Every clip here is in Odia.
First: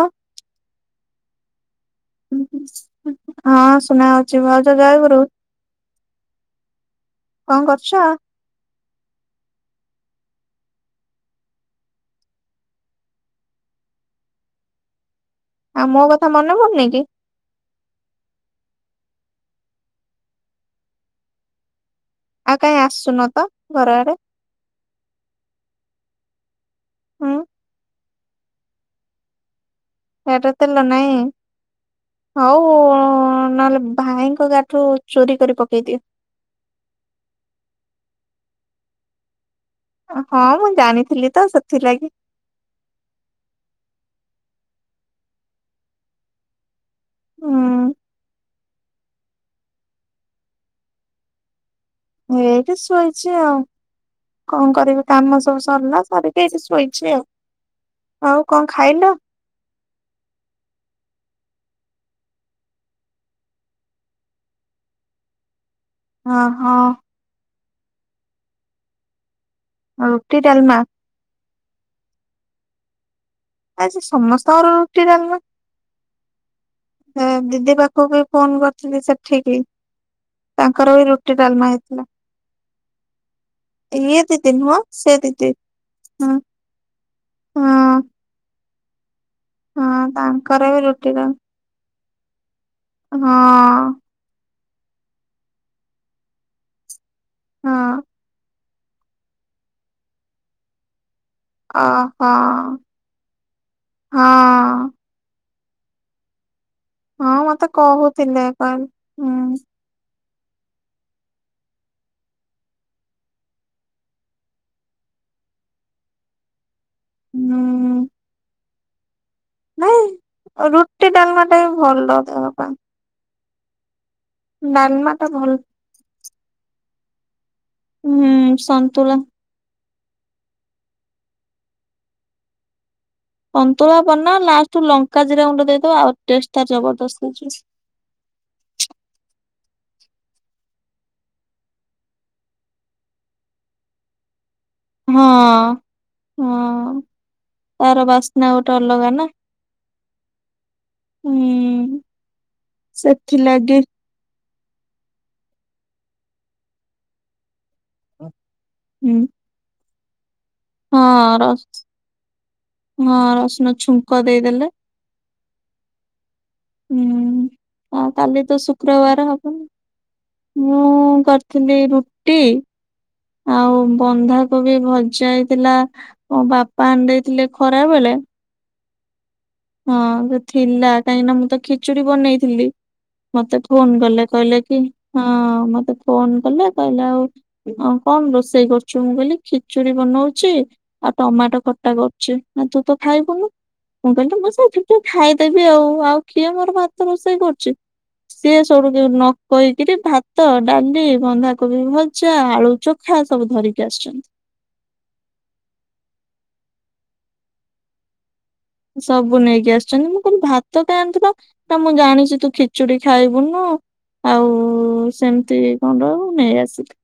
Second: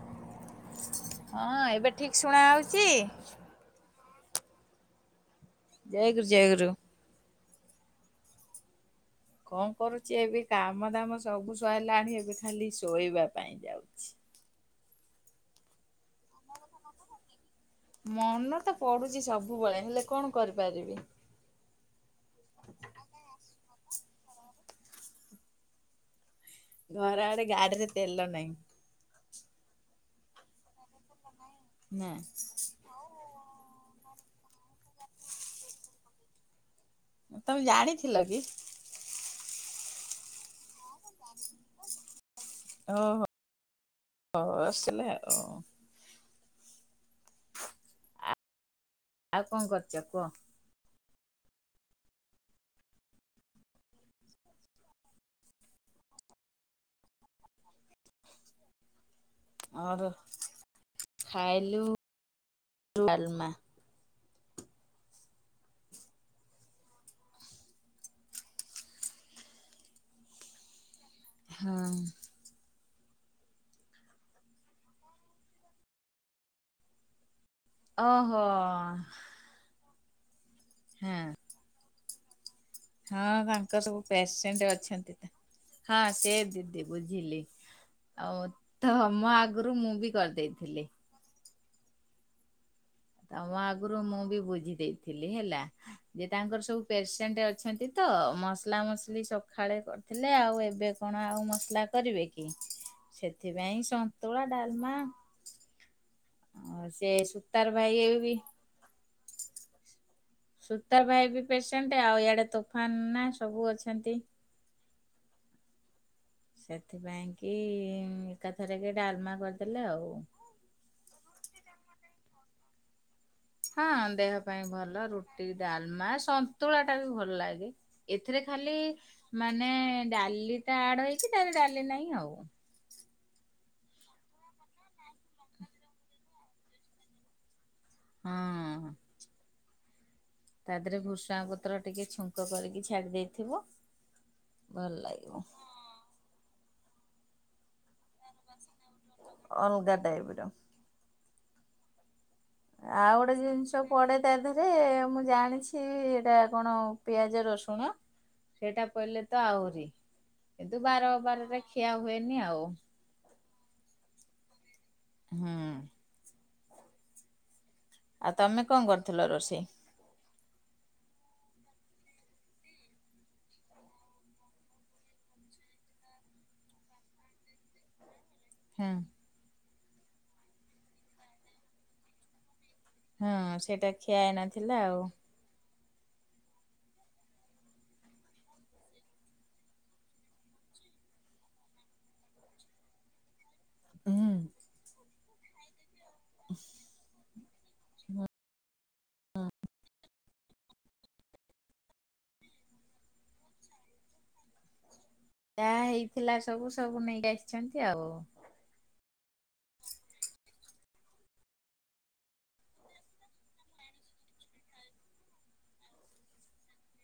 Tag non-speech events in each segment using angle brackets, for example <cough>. ହଁ। ହଁ ଏବେ ଠିକ୍ ଶୁଣା ଯାଉଛି? ହଁ ସୁନା ହେଉଛି ଭାଉଛ ଜୟଗୁରୁ। ଜୟ ଗୁରୁ ଜୟ ଗୁରୁ। କଣ କରୁଛ? କଣ କରୁଛି ଏବେ କାମ ଦାମ ସବୁ ସଇଲାଣି ଏବେ ଖାଲି ଶୋଇବା ପାଇଁ ଯାଉଛି। ଆଉ ମୋ କଥା ମନେ ପଡୁନି କି? ମନେ ତ ପଡୁଛି ସବୁବେଳେ ହେଲେ କଣ କରିପାରିବି? ଆଉ କାଇହିଁ ଆସୁନ ତ ଘର ଆଡେ? ଘର ହୁଁ ଆଡେ ଗାଡିରେ ତେଲ ନାହିଁ। ଗାଡ଼ିରେ ତେଲ ନାହିଁ। ନାଁ। ହ ନହେଲେ ଭାଇଙ୍କ ଗାଡିରୁ ଚୋରି କରି ପକେଇଦିଏ। ତମେ ଜାଣିଥିଲ କି? ହଁ ମୁଁ ଜାଣିଥିଲି ତ ସେଥିଲାଗି। ଓ ହୋ ହ ଆସଇଲେ ଆଉ। ହଁ। ଆଉ କଣ କରୁଛ କୁହ? ମୁଁ ଏଇଟା ଶୋଇଛି ଆଉ। କଣ କରିବି କାମ ସବୁ ସରିଲା ସରିକି ଶୋଇଛି ଆଉ। ଆଉ କଣ ଖାଇଲ? ଆ ଖାଇଲୁ ଡାଲମା। ହଁ ହଁ। ରୁଟି ଡାଲମା। ହଁ। ଆଜି ସମସ୍ତଙ୍କର ରୁଟି ଡାଲମା ହୁଁ ଦିଦି ପାଖ ତାକୁ ବି ଓହୋ ହଁ ଫୋନ କରିଥିଲି ସେଠିକି ତାଙ୍କର ବି ରୁଟି ଡାଲମା ହେଇଥିଲା। ହଁ ତାଙ୍କର ସବୁ ଇଏ ଦିଦି ପେସେଣ୍ଟ ନୁହଁ ସେ ଅଛନ୍ତି ନା। ଦିଦି ହଁ ସେ ଦିଦି ବୁଝିଲି ହଁ ଆଉ ତମ ଆଗ ହଁ ତାଙ୍କର ବି ରୁଟି ଡ଼ାଲ ତମ ଆଗରୁ ମୁଁ ବି ବୁଝି ଦେଇଥିଲି ହେଲା ଯେ ତାଙ୍କର ସବୁ ପେସେଣ୍ଟ ଅଛନ୍ତି ହଁ ତ ମସଲା ମସଲି ସକାଳେ କରିଥିଲେ ଆଉ ଏବେ କଣ ଆଉ ମ ମସଲା କରିବେ ଓହୋ କି ସେଥିପାଇଁ ସନ୍ତୁଳା ହଁ ଡାଲମା ବାସ୍। ହଁ ମତେ କହୁଥିଲେ କ ହୁଁ ସୁତା ଭାଇ ବି ପେସେଣ୍ଟ ଆଉ ଇଆଡେ ତୋଫାନ ନା ସବୁ ଅଛନ୍ତି। ସେଥିପାଇଁ କି ହୁଁ ଏକାଥରେ କି ଡାଲମା କରିଦେଲେ ନାଇଁ ଆଉ। ରୁଟି ଡାଲମା ଟା ବି ଭଲ ଦେବା ପାଇଁ। ହଁ ଦେହ ପାଇଁ ଭଲ ଡାଲମା ଟା ରୁଟି ଭଲ ଡାଲମା ସନ୍ତୁଳା ଟା ବି ଭଲ ଲାଗେ। ହୁଁ ଏଥିରେ ଖାଲି ସନ୍ତୁଳା ମାନେ ଡାଲିଟା ଆଡ ହେଇଛି ତାଲେ ଡାଲି ନାହିଁ ଆଉ। ଅନ୍ତୁଳା ବ ଲାଷ୍ଟୁ ଲଙ୍କା ଜିରା ଗୁଣ୍ଡ ଦେଇଦବା ଆଉ ଜବରଦସ୍ତ୍ ହେଇଛି। ହଁ। ତା ଦେହରେ ଭୃଷୁାଣ ପତ୍ର ଟିକେ ଛୁଙ୍କ କରିକି ଛାଡ଼ି ଦେଇଥିବ। ଭଲ ଲାଗିବ ହଁ ହଁ ତାର ବାସ୍ନା ଗୋଟେ ଅଲଗା ନା। ଅଲଗାଟାଇବର। ହୁଁ। ଆଉ ଗୋଟେ ସେଥିଲାଗି ଜିନିଷ ପଡେ। ତା ଦେହରେ ମୁଁ ଜାଣିଛି ଏଇଟା କଣ ପିଆଜ ରସୁଣ। ସେଇଟା ପହିଲେ ହୁଁ ତ ଆହୁରି କିନ୍ତୁ ହଁ ବାର ବାରରେ ରସ୍ ଖିଆ ହୁଏନି ଆଉ। ହଁ ରସୁଣ ଛୁଙ୍କ ଦେଇଦେଲେ। ହଁ। ହୁଁ ହ ଆଉ କାଲି ତମେ ତ କଣ କରିଥିଲ ଶୁକ୍ରବାର ହବ। ରୋଷେଇ? ମୁଁ କରିଥିଲି ରୁଟି। ଆଉ ବନ୍ଧାକୁ ବି ଭଜାଇଥିଲା ମୋ ବାପା ଅନିଦେଇ ଥିଲେ ଖରା ବଳେ। ହଁ। ହଁ ତ ଥିଲା କାହିଁକି ନା ମୁଁ ତ ଖିଚୁଡ଼ି ବନେଇଥିଲି। ହଁ ମତେ ସେଇଟା ଫୋନ ଖିଆ କଲେ କହିଲେ ହେଇନଥିଲା କି ଆଉ। ହଁ ମତେ ଫୋନ କଲେ କହିଲେ ଆଉ ହଁ କଣ ରୋଷେଇ କରୁଛୁ ମୁଁ କହିଲି ଖିଚୁଡି ବନଉଛି। ଆଉ ଟମାଟୋ ଖଟା କରୁଛି ନା ତୁ ତ ଖାଇବୁନୁ। ମୁଁ ହୁଁ। କହିଲୁ ମୁଁ ସେଥିି ଟେ ଖାଇଦେବି ଆଉ ଆଉ କିଏ ମୋର ଭାତ ରୋଷେଇ କରୁଛି। ସିଏ ସବୁ ନ କହିକିରି ଭାତ ଡାଣ୍ଲି ବନ୍ଧାକୋବି ଭଜା ଆଳୁ ଚ ଖା ସବୁ ଧରିକି ଆସିଛନ୍ତି। ଯାହା ହେଇଥିଲା ସବୁ ସବୁ ନେଇ ଆସିଛନ୍ତି ଆଉ। ସବୁ ନେଇକି ଆସିଛନ୍ତି ମୁଁ କହୁଥିଲି ଭାତ ଖାନ୍ତିନା ନା, ମୁଁ ଜାଣିଛି ତୁ ଖିଚୁଡି ଖାଇବୁନୁ ଆଉ ସେମିତି କଣ ରହିବ ନେଇ ଆସିଲି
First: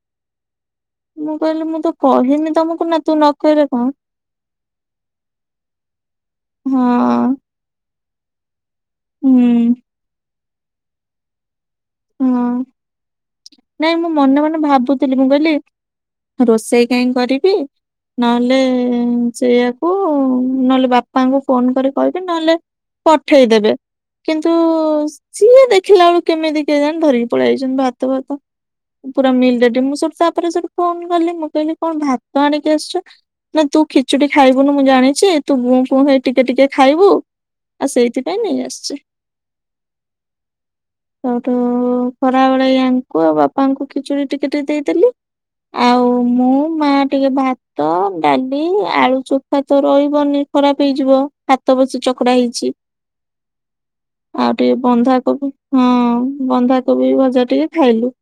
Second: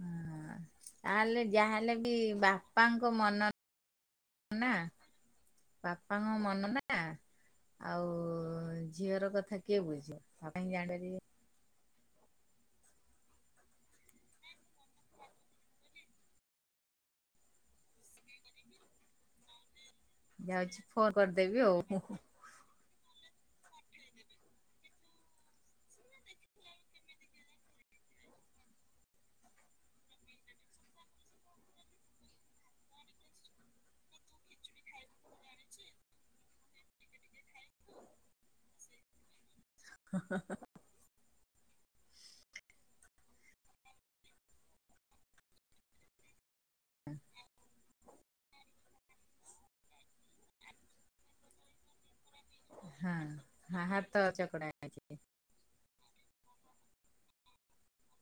ହୁଁ। ମୁଁ ତାହେଲେ କହିଲି ମୁଁ ତ ଯାହାହେଲେ ବି କହିନି ତମକୁ ନା ବାପାଙ୍କ ତୁ ନ ମନ କହିଲେ କଣ ନା ବାପାଙ୍କ ମନ ନା ହଁ ଆଉ ଝିଅର ହୁଁ କଥା କିଏ ବୁଝିବ ତା ପାଇଁ ଇଆଡ଼େ ହଁ, ନାଇଁ ମୁଁ ମନେ ମନେ ଭାବୁଥିଲି ମୁଁ କହିଲି ରୋଷେଇ କାହିଁ କରିବି ନହେଲେ ସେଇଆ କୁ ଯାଉଛି ନହେଲେ ଫୋନ ବାପାଙ୍କୁ କରିଦେବି ଫୋନ ଆଉ। କରି କହିବି ନହେଲେ ପଠେଇଦେବେ କିନ୍ତୁ ସିଏ ଦେଖିଲା ବେଳୁ କେମିତି କେଜାଣି ଧରିକି ପଳେଇାଇଛ ଭାତ ଫାତ ପୁରା ମିଲ ରେଡି, ମୁଁ ସେଠୁ ତାପରେ ସେଠୁ ଫୋନ କଲି ମୁଁ କହିଲି କଣ ଭାତ ଆଣିକି ଆସିଛ ନା ତୁ ଖିଚୁଡ଼ି ଖାଇବୁନୁ ମୁଁ ଜାଣିଛି ତୁ ଙ୍ଗୁ ପୁ ହେଇ ଟିକେ ଟିକେ ଖାଇବୁ। ଆଉ ସେଇଥିପାଇଁ ନେଇ ଆସିଛି। ହ। ଆଉ ତ ଖରାବେଳେ ୟାଙ୍କୁ ଆଉ ବାପାଙ୍କୁ ଖିଚୁଡ଼ି ଟିକେ ଟିକେ ଦେଇଦେଲିି ଆଉ ମୁଁ ମା ଟିକେ ଭାତ ଡାଲି ଆଳୁ ଚ ଭାତ ରହିବନି ଖରାପ ହେଇଯିବ ହାତ ବସି ଚକଡା ହେଇଛି। ହଁ ହଁ ହାତ ଆଉ ଚକଡା ଟିକେ ହେଇଛି ବନ୍ଧାକୋବି ବି ହଁ। ବନ୍ଧାକୋବି ଭଜା ଟିକେ ଖାଇଲୁ।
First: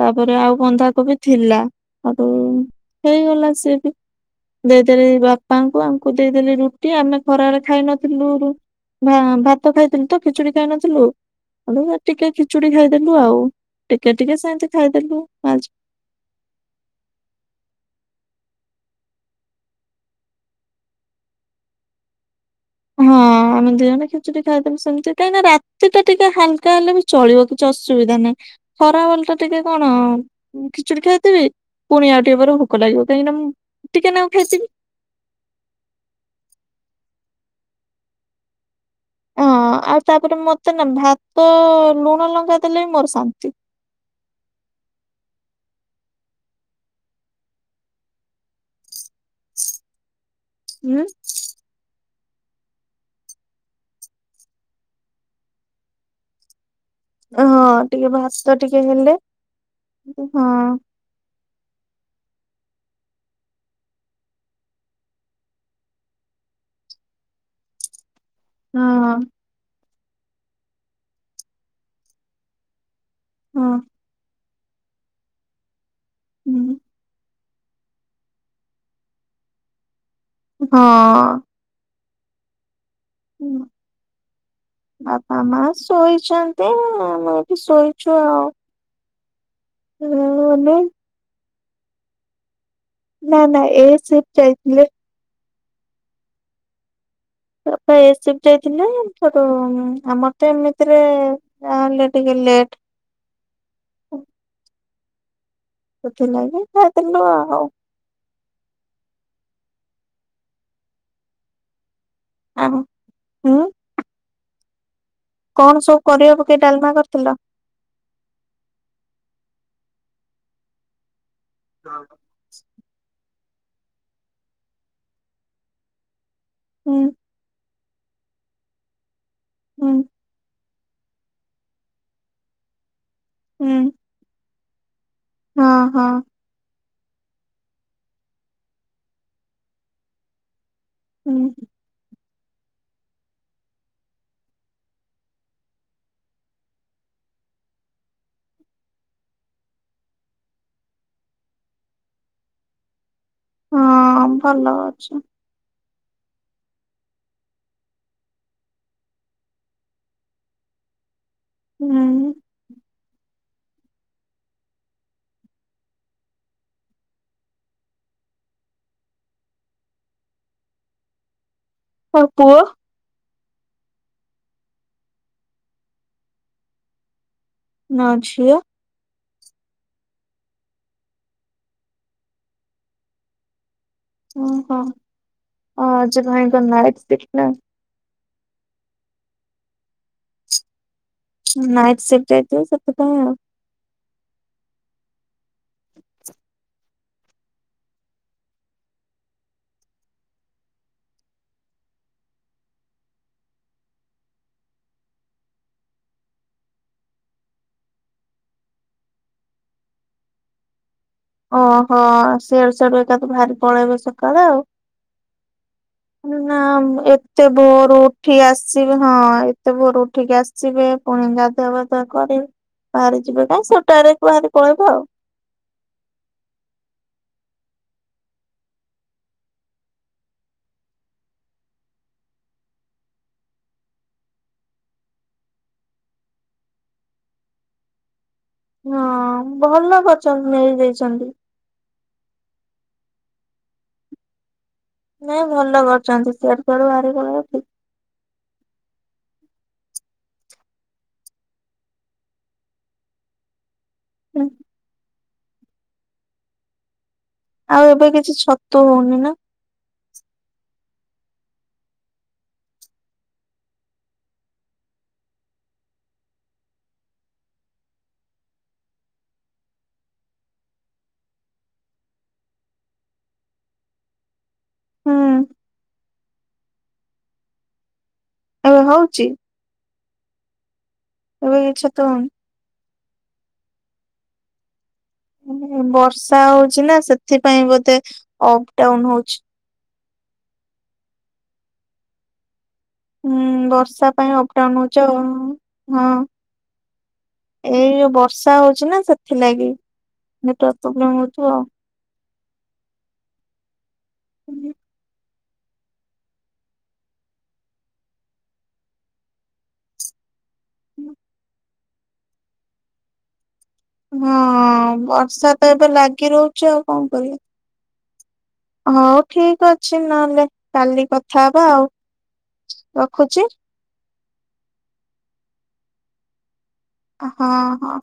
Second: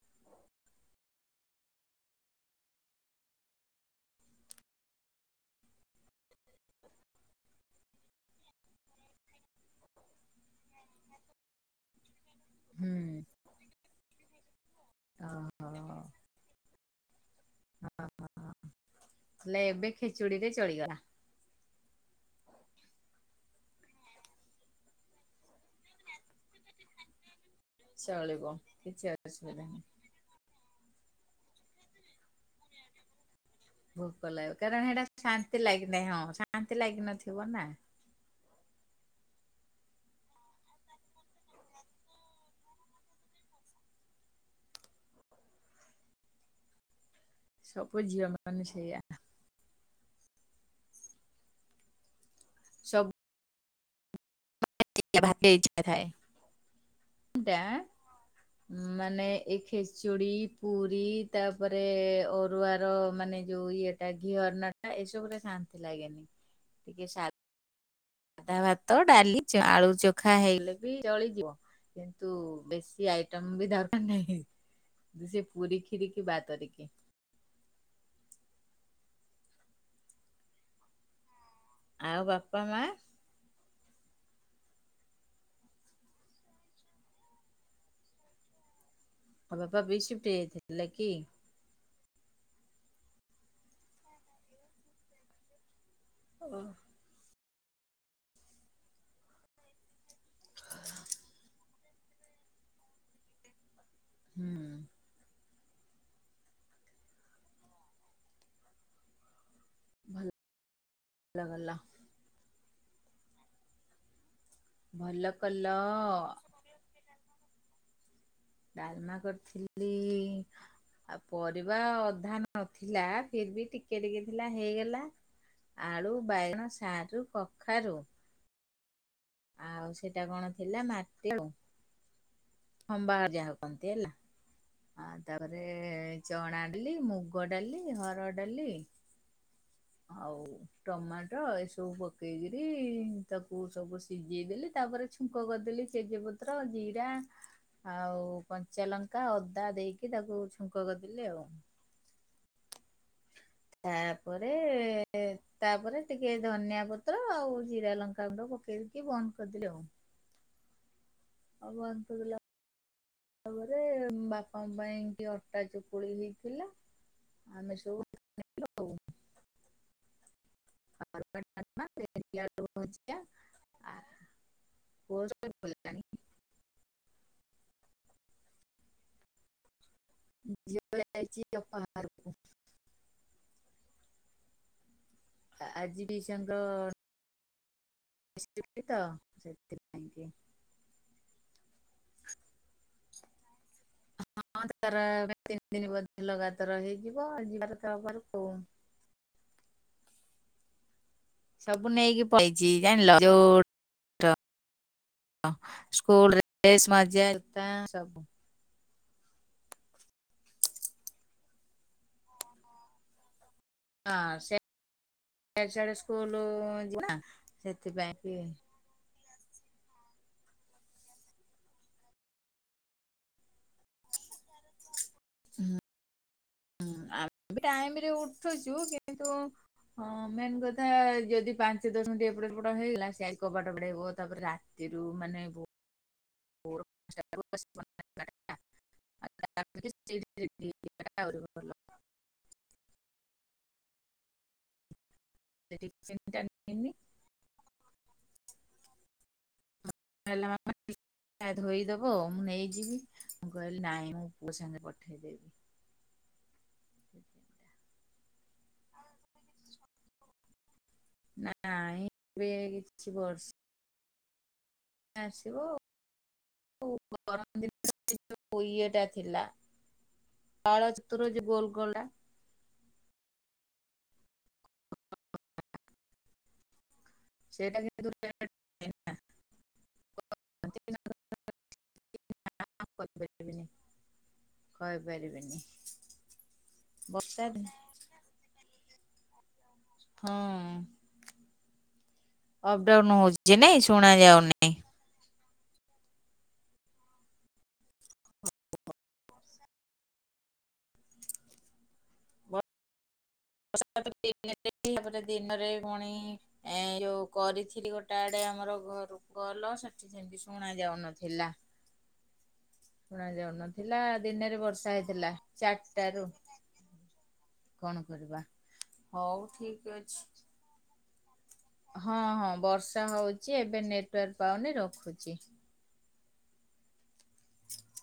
ତାପରେ ଆଉ ବନ୍ଧାକୋବି ଥିଲା। ହେଠୁ ହେଇଗଲା ସେ ବି ଦେଇଦେଲି ବାପାଙ୍କୁ ଆଙ୍କୁ ଦେଇଦେଲି ରୁଟି ଆମେ ଖରାରେ ଖାଇ ନଥିଲୁ ରୁ ଭା ଭାତ ଖାଇଥିଲୁ ତ ଖିଚୁଡି ଖାଇନଥିଲୁ। ହେଲେ ଟିକେ ଖିଚୁଡି ଖାଇଦେଲୁ ହୁଁ ଆଉ ଟିକେ ଟିକେ ସେମିତି ଖାଇଦେଲୁ ଓହୋ। ହେଲେ ଏବେ ଖିଚୁଡି ରେ ଚଳିଗଲା? ହଁ, ଆମେ ଦି ଜଣ ଖିଚୁଡ଼ି ଖାଇଦେବୁ ସେମିତି କାହିଁକି ନା ରାତି ଟା ଟିକେ ହାଲକା ହେଲେ ବି ଚଳିବ କିଛି ଅସୁବିଧା ଚଳିବ ନାହିଁ। କିଛି ଖରା ବେଲ ଟା ଟିକେ ଅସୁବିଧା ନାହିଁ। କଣ ଖିଚୁଡ଼ି ଖାଇଥିବି ପୁଣି ଆଉ ଟିକେ ପରେ ଭୋକ ଲାଗିବ କାହିଁକିନା ମୁଁ ଟିକେ ଭୋକ ନାକୁ ଲାଗିବ ଖାଇଥିବି କାରଣ ହେଟା ଶାନ୍ତି ଲାଗିନାହିଁ ହଁ, ଶାନ୍ତି ଲାଗିିନଥିବ ନା? ହଁ ଆଉ ତାପରେ ମତେ ନା ଭାତ ଲୁଣ ଲଙ୍କା ଦେଲେ ବି ମୋର ଶାନ୍ତି। ସବୁ ଝିଅ ମାନେ ସେଇଆ। ହୁଁ। ସବୁ <unintelligible> ଥାଏ ଡା ହଁ ଟିକେ ଭାତ ଟିକେ ହେଲେ ମାନେ ଏ ହଁ ଖେଚୁଡ଼ି, ହଁ। ପୁରୀ ତାପରେ ଅରୁଆ ର ମାନେ ଯୋଉ ଇଏଟା ଘିଅ ଅର୍ଣ୍ଣ ଟା ଏସବୁରେ ଶାନ୍ତି ଲାଗେନି। ଟିକେ ଶା ଆଧା ଭାତ, ଡାଲି, ଚା ଆଳୁ ଚଖା ହେଇଲେ ବି ଚଳିଯିବ କିନ୍ତୁ ବେଶୀ ଆ ଟମ୍ ହଁ। ବି ଦରକାର ନାହିଁ କି ସେ ପୁରୀ, କ୍ଷୀରି କି ବାତ ହୁଁ, କରିକି ହଁ। ଆଉ ବାପା, ମା? ହୁଁ, ବାପା, ମା ଶୋଇଛନ୍ତି ଆଉ। ମୁଁ ବି ଶୋଇଛୁ ଆଉ। କଣ ବାପା ବି ସିଫ୍ଟ ଯାଇଥିଲେ କି? ନା, ନା ଏ ସିଫ୍ଟ ଯାଇଥିଲେ। ଓ ବାପା ଏ ସିଫ୍ଟ ଯାଇଥିଲେ ହେଟୁ ଆମର ତ ଏମିତିରେ ଜାହେଲେ ଟିକେ ଲେଟ୍ ହୁଁ। ସେଥିନାଗି ଖାଇ ଦେଲୁ ନା ଆଉ। ଲ ଗଲ। ଅହ ଉଁ? ଭଲ କଣ ସବୁ କଲ। ପରିବା ପକେଇ ଡାଲମା କରିଥିଲ? ଡାଲମା କରିଥିଲି ଆ ପରିବା ଅଧା ନଥିଲା ଫିର୍ ଭି ଟିକେ ଟିକେ ଥିଲା ହେଇଗଲା ଆଳୁ, ବାଇଗଣ, ହୁଁ ସାରୁ, କଖାରୁ ଆଉ ହୁଁ ସେଇଟା କଣ ଥିଲା ମାଟି ଆଳୁ। ଖମ୍ବା ଯାହାକୁ ହୁଁ କୁହନ୍ତି ହେଲା ଆଉ ତାପରେ ହଁ ହଁ ଚଣା ଡାଲି, ମୁଗ ଡାଲି, ହରଡ଼ ଡାଲି ଆଉ ହୁଁ ଟମାଟ ଏ ସବୁ ପ ପକେଇକିରି ତାକୁ ସବୁ ସିଜେଇଦେଲି ତାପରେ ଛୁଙ୍କ କରିଦେଲି ଚେଜପତ୍ର, ଜିରା ଆଉ କଞ୍ଚା ଲଙ୍କା, ଅଦା ଦେଇକି ତାକୁ ଛୁଙ୍କ କରିଦେଲି ଆଉ। ହଁ ତାପରେ ଭଲ ଅଛି ଏ ଏ ତାପରେ ଟିକେ ଧନିଆ ପତ୍ର ଆଉ ଜିରା, ଲଙ୍କା ଗୁଣ୍ଡ ପକେଇ ଦେଇକି ବନ୍ଦ କରିଦେଲି ଆଉ। ହୁଁ <unintelligible> ତାପରେ ବାପାଙ୍କ ପାଇଁ କି ଅଟା ଚକୁଳି ହୋଇଥିଲା। ଆମେ ସବୁ ଆଉ ପୁଅ <inaudible> ଆ <inaudible> ନ ଝିଅ। ଝିଅ ଯାଇଛି ଅପା <inaudible> ରୁ। ଓହୋ, ଆଉ ଆଜି ଭାଇଙ୍କ ନାଇଟ୍ ସିଫ୍ଟ ନା? <inaudible> ତ ସେଥିପାଇଁ କି। ନାଇଟ୍ ସିଫ୍ଟ୍ ଯଇଥିବ ସେଥିପାଇଁ ଆଉ। ହଁ, ତାର ନା ତିନି ଦିନ ବ ଲଗାତର ହେଇଯିବ ଆ ଯିବା କଥା ଘରୁକୁ। ସବୁ ନେଇକି ପଳେଇଛି ଜାଣିଲ ଯୋଉ ଟ ସ୍କୁଲ ରେ <inaudible> ସବୁ ଓହୋ, ଶିଆଡ଼ୁ ସିଆଡ଼ୁ ଏକା ତ ଭାରି ଆଁ ସେ ସେଆଡ଼େ ନା ମୁଁ ଏତେ ଭୋଓରୁ କି ଉଠି ଆସ୍ ସିବ ହଁ ଏତେ ଭୋରୁ ଉଠିକି ଆସିବେ ପୁଣି ଗାଧୁଆ ପାଧୁଆ କରି ବାହାରି ଯିବେ କାଇଁ ସୋଟାରେ <unintelligible> ପଳେଇବ ଆଉ। ହୁଁ। ହୁଁ, ଆମେ ଟାଇମିରେ ଉଠୁଛୁ କିନ୍ତୁ ହଁ, ମେନ୍ କଥା ଯଦି ପାଞ୍ଚ ଦଶ ମିନିଟ ଏପଟ ସେପଟ ହେଇଗଲା ସିଏ ‌ଆଜି କବାଟ ବାଡ଼େଇବ ତାପରେ ରା ତିରୁ ମାନେ ଗୋ ହଁ ଭଲ କରିଛନ୍ତି ନେଇ ଦେଇଛନ୍ତି। <inaudible> ନାଇଁ ଭଲ କରଛନ୍ତି କହିଲା ସିଆଡ଼ୁ କୁଆଡ଼ୁ ବାହାରି ପଳେଇବ ଠିକ୍। <inaudible> ଧୋଇଦବ ମୁଁ ନେଇଯିବି। ମୁଁ କହିଲି ନାଇଁ ମୁଁ ପୁଅ ସାଙ୍ଗେ ପଠେଇଦେବି। ଆଉ ଏବେ କିଛି ଛତୁ ହୋଉନି ନା? ନାଇଁ ଏବେ କିଛି ବର୍ଷ ଆସିବ ଗରମ ଦିନେ <inaudible> ଇଏ ଟା ଥିଲା। ପାଳ ଛତୁର ଯୋଉ ଗୋଲ୍ ଗୋଲ୍ ଟା। ହୁଁ। ସେଇଟା କିନ୍ତୁ <inaudible> ଏବେ ହୋଉଛି? ଏବେ କିଛିତ ହୋଉନି। <inaudible> କରିପାରିବିନି। କହିପାରିବି ବର୍ଷା ହଉଛି ନା ସେଥିପାଇଁ ଦିନ ବୋଧେ ଅପ ଡାଉନ ହଉଛି। ହଁ ଅପଡାଉନ ହଉଛି ନାଇଁ, ବର୍ଷା ଶୁଣା ପାଇଁ ଅପଡାଉନ ଯାଉନାଇଁ। ହଉଛି ଚ ହୁଁ। ଏଇ ବର୍ଷା ହଉଛି ନା ସେଥିଲାଗି, ନେଟୱର୍କ ପ୍ରୋବ୍ଲେମ ହଉଥିବ ଆଉ। <unintelligible> ଦିନରେ ପୁଣି ଏ ଯୋଉ କରିଥିଲି, ଗୋଟା ଆଡେ ଆମର ଘରୁ କଲ ସେ ଠି ସେମିତି ଶୁଣା ଯାଉନଥିଲା, ଶୁଣା ଯାଉନ ଥିଲା ଦିନରେ ବର୍ଷା ହଁ ହେଇଥିଲା, ବର୍ଷା ତ ଏବେ ଚାରିଟାରୁ ଲାଗି ରହୁଛି ଆଉ କରିବା। କଣ କରିବା। ହଉ ଠିକ ଅଛି ନହେଲେ, କାଲି କଥା ହବା ଆଉ। ହଁ-ହଁ ବର୍ଷା ରଖୁଛି ହଉଛି ଏବେ ନେଟୱାର୍କ ପାଉନି ରଖୁଚି। ହଁ-ହଁ।